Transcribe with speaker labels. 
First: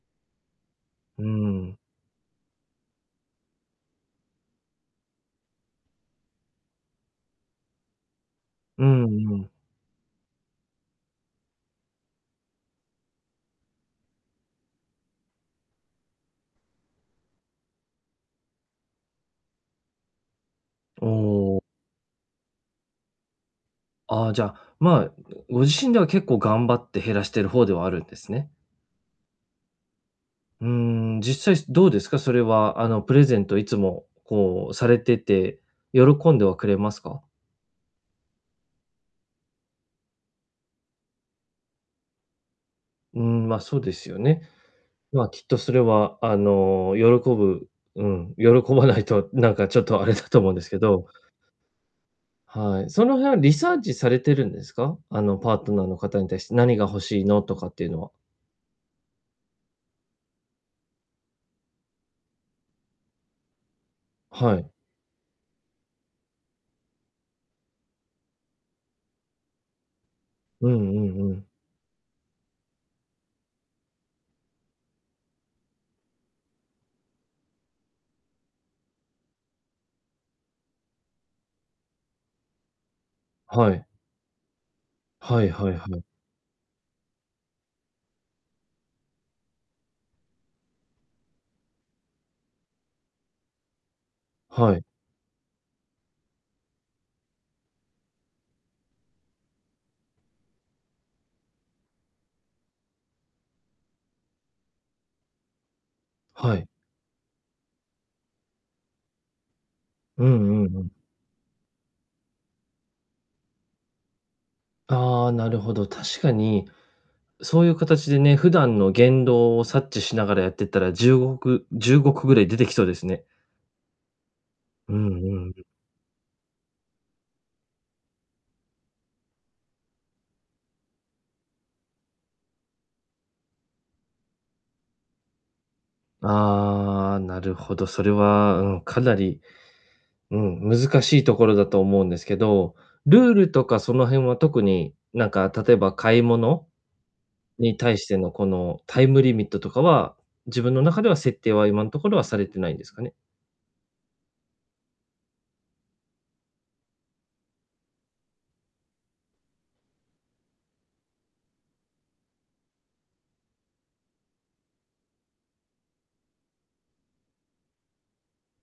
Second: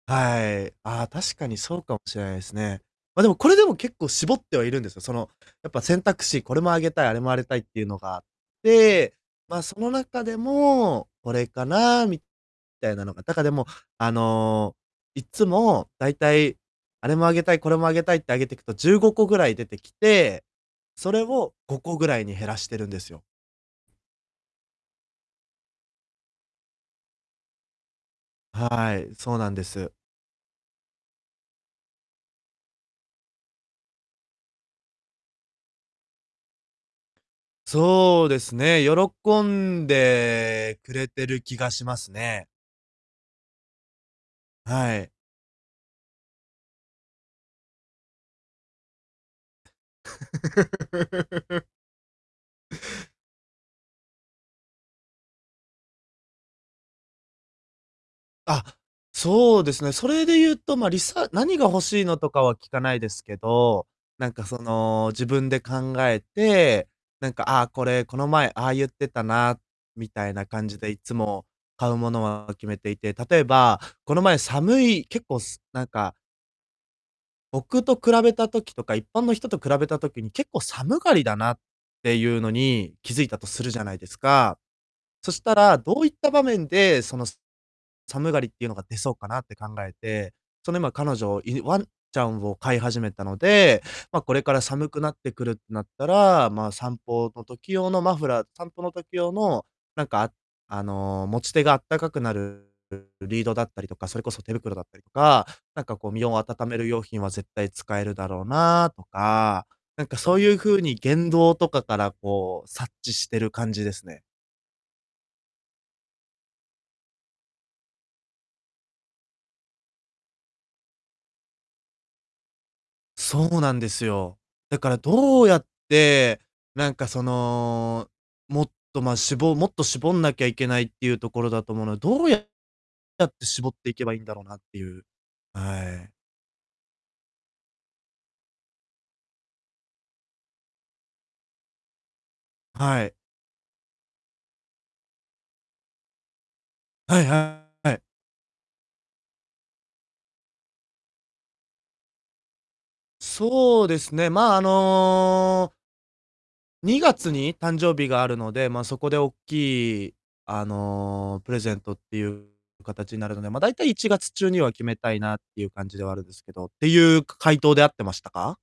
Speaker 1: はい。あ、
Speaker 2: うー
Speaker 1: 確かに
Speaker 2: ん。
Speaker 1: そうかもしれないすね。ま、でも、これでも結構絞ってはいるんですが、その、やっぱ、選択肢これもあげたい、あれもあれたいってゆうのがあっ
Speaker 2: うん
Speaker 1: て、
Speaker 2: うん。
Speaker 1: ま、その中でも、これかなみたいなのがだか、でも、あの、いっつも大体、あれもあげたい、これもあげたいってあげてくと、15個ぐらい出てきて、
Speaker 2: お
Speaker 1: それを
Speaker 2: お。
Speaker 1: 5個ぐらいに減らしてるんですよ。
Speaker 2: ああ、じゃ、まあ、ん、ご自身では結構頑張って減らしてる方ではあるんですね。
Speaker 1: はい、そうなんです。
Speaker 2: うーん、実際、すどうですか、それは、あの、プレゼントいつもこうされてて、喜んではくれますか？
Speaker 1: そうですね、喜んでくれてる気がしますね。
Speaker 2: うーん、ま、そうですよね。
Speaker 1: はい。
Speaker 2: ま、きっとそれは、あの、喜ぶうん、喜ばないとなんかちょっとあれだと思うんですけど。はい、その辺はリサーチされてるんですか？あの、パートナーの方に対して、「何が欲しいの？」とかっていうのは？
Speaker 1: あ、そうですね。それでゆうと、ま、りさ「何が欲しいの？」とかは聞かないですけど、なんか
Speaker 2: は
Speaker 1: そ
Speaker 2: い。
Speaker 1: の、自分で考えて、なんか、ああ、これ、この前、ああゆってたなみたいな感
Speaker 2: う
Speaker 1: じ
Speaker 2: ん
Speaker 1: で、い
Speaker 2: う
Speaker 1: っつ
Speaker 2: んう
Speaker 1: も、
Speaker 2: ん。
Speaker 1: 買うものは決めていて、例えば、この前、寒い、結構すなんか僕と比べた時とか、一般の人と比べた時に、結構寒がりだなってゆうのに気づいたとする
Speaker 2: は
Speaker 1: じゃ
Speaker 2: い。
Speaker 1: ないですか、そし
Speaker 2: はい
Speaker 1: た
Speaker 2: はい
Speaker 1: ら、
Speaker 2: は
Speaker 1: ど
Speaker 2: い。
Speaker 1: ういった場面で、その、す寒がりってゆうのが出そうかなって考えて、その、今、彼女、いぬワンちゃんを飼い始めたので、ま、これから
Speaker 2: はい。
Speaker 1: 寒くなってくるってなったら、まあ、散歩の時用のマフラー、散歩の時用のなんか、あの、持ち手があったかくなるる、リードだったりとか、それこそ手袋だったりとか、なんかこう、身を温
Speaker 2: はい。
Speaker 1: める用品は絶対使えるだろうなとか、なんか
Speaker 2: う
Speaker 1: そうゆう
Speaker 2: んうんう
Speaker 1: 風
Speaker 2: ん。
Speaker 1: に、言動とかからこう察知してる感じですね。
Speaker 2: ああ、なるほど。確かに、そうゆうかたちでね、普段の言動を察知しながらやってったら、10ごく15個ぐらい出てきそうですね。
Speaker 1: そうなんですよ。だか
Speaker 2: う
Speaker 1: ら、ど
Speaker 2: ん
Speaker 1: う
Speaker 2: う
Speaker 1: や
Speaker 2: ん。
Speaker 1: って、なんかその、もっと、ま、しぼもっと絞んなきゃいけないってゆうところだと思うのどうやって絞っていけばいんだろなってゆうはい。
Speaker 2: ああ、なるほど、それは、うん、かなり、うん、難しいところだと思うんですけど、
Speaker 1: はい。
Speaker 2: ルールとかその辺は、特になんか例えば、買い物
Speaker 1: はい、は
Speaker 2: に対
Speaker 1: い。
Speaker 2: してのこのタイムリミットとかは、自分の中では設定は今んところはされてないんですかね？
Speaker 1: そうですね、まあ、あの2月に誕生日があるので、まあ、そこでおっきい、あの、プレゼントってゆうかたちなるので、ま、大体、1月中には決めたいなってゆう感じではあるんですけど、ってゆう回答で合ってましたか？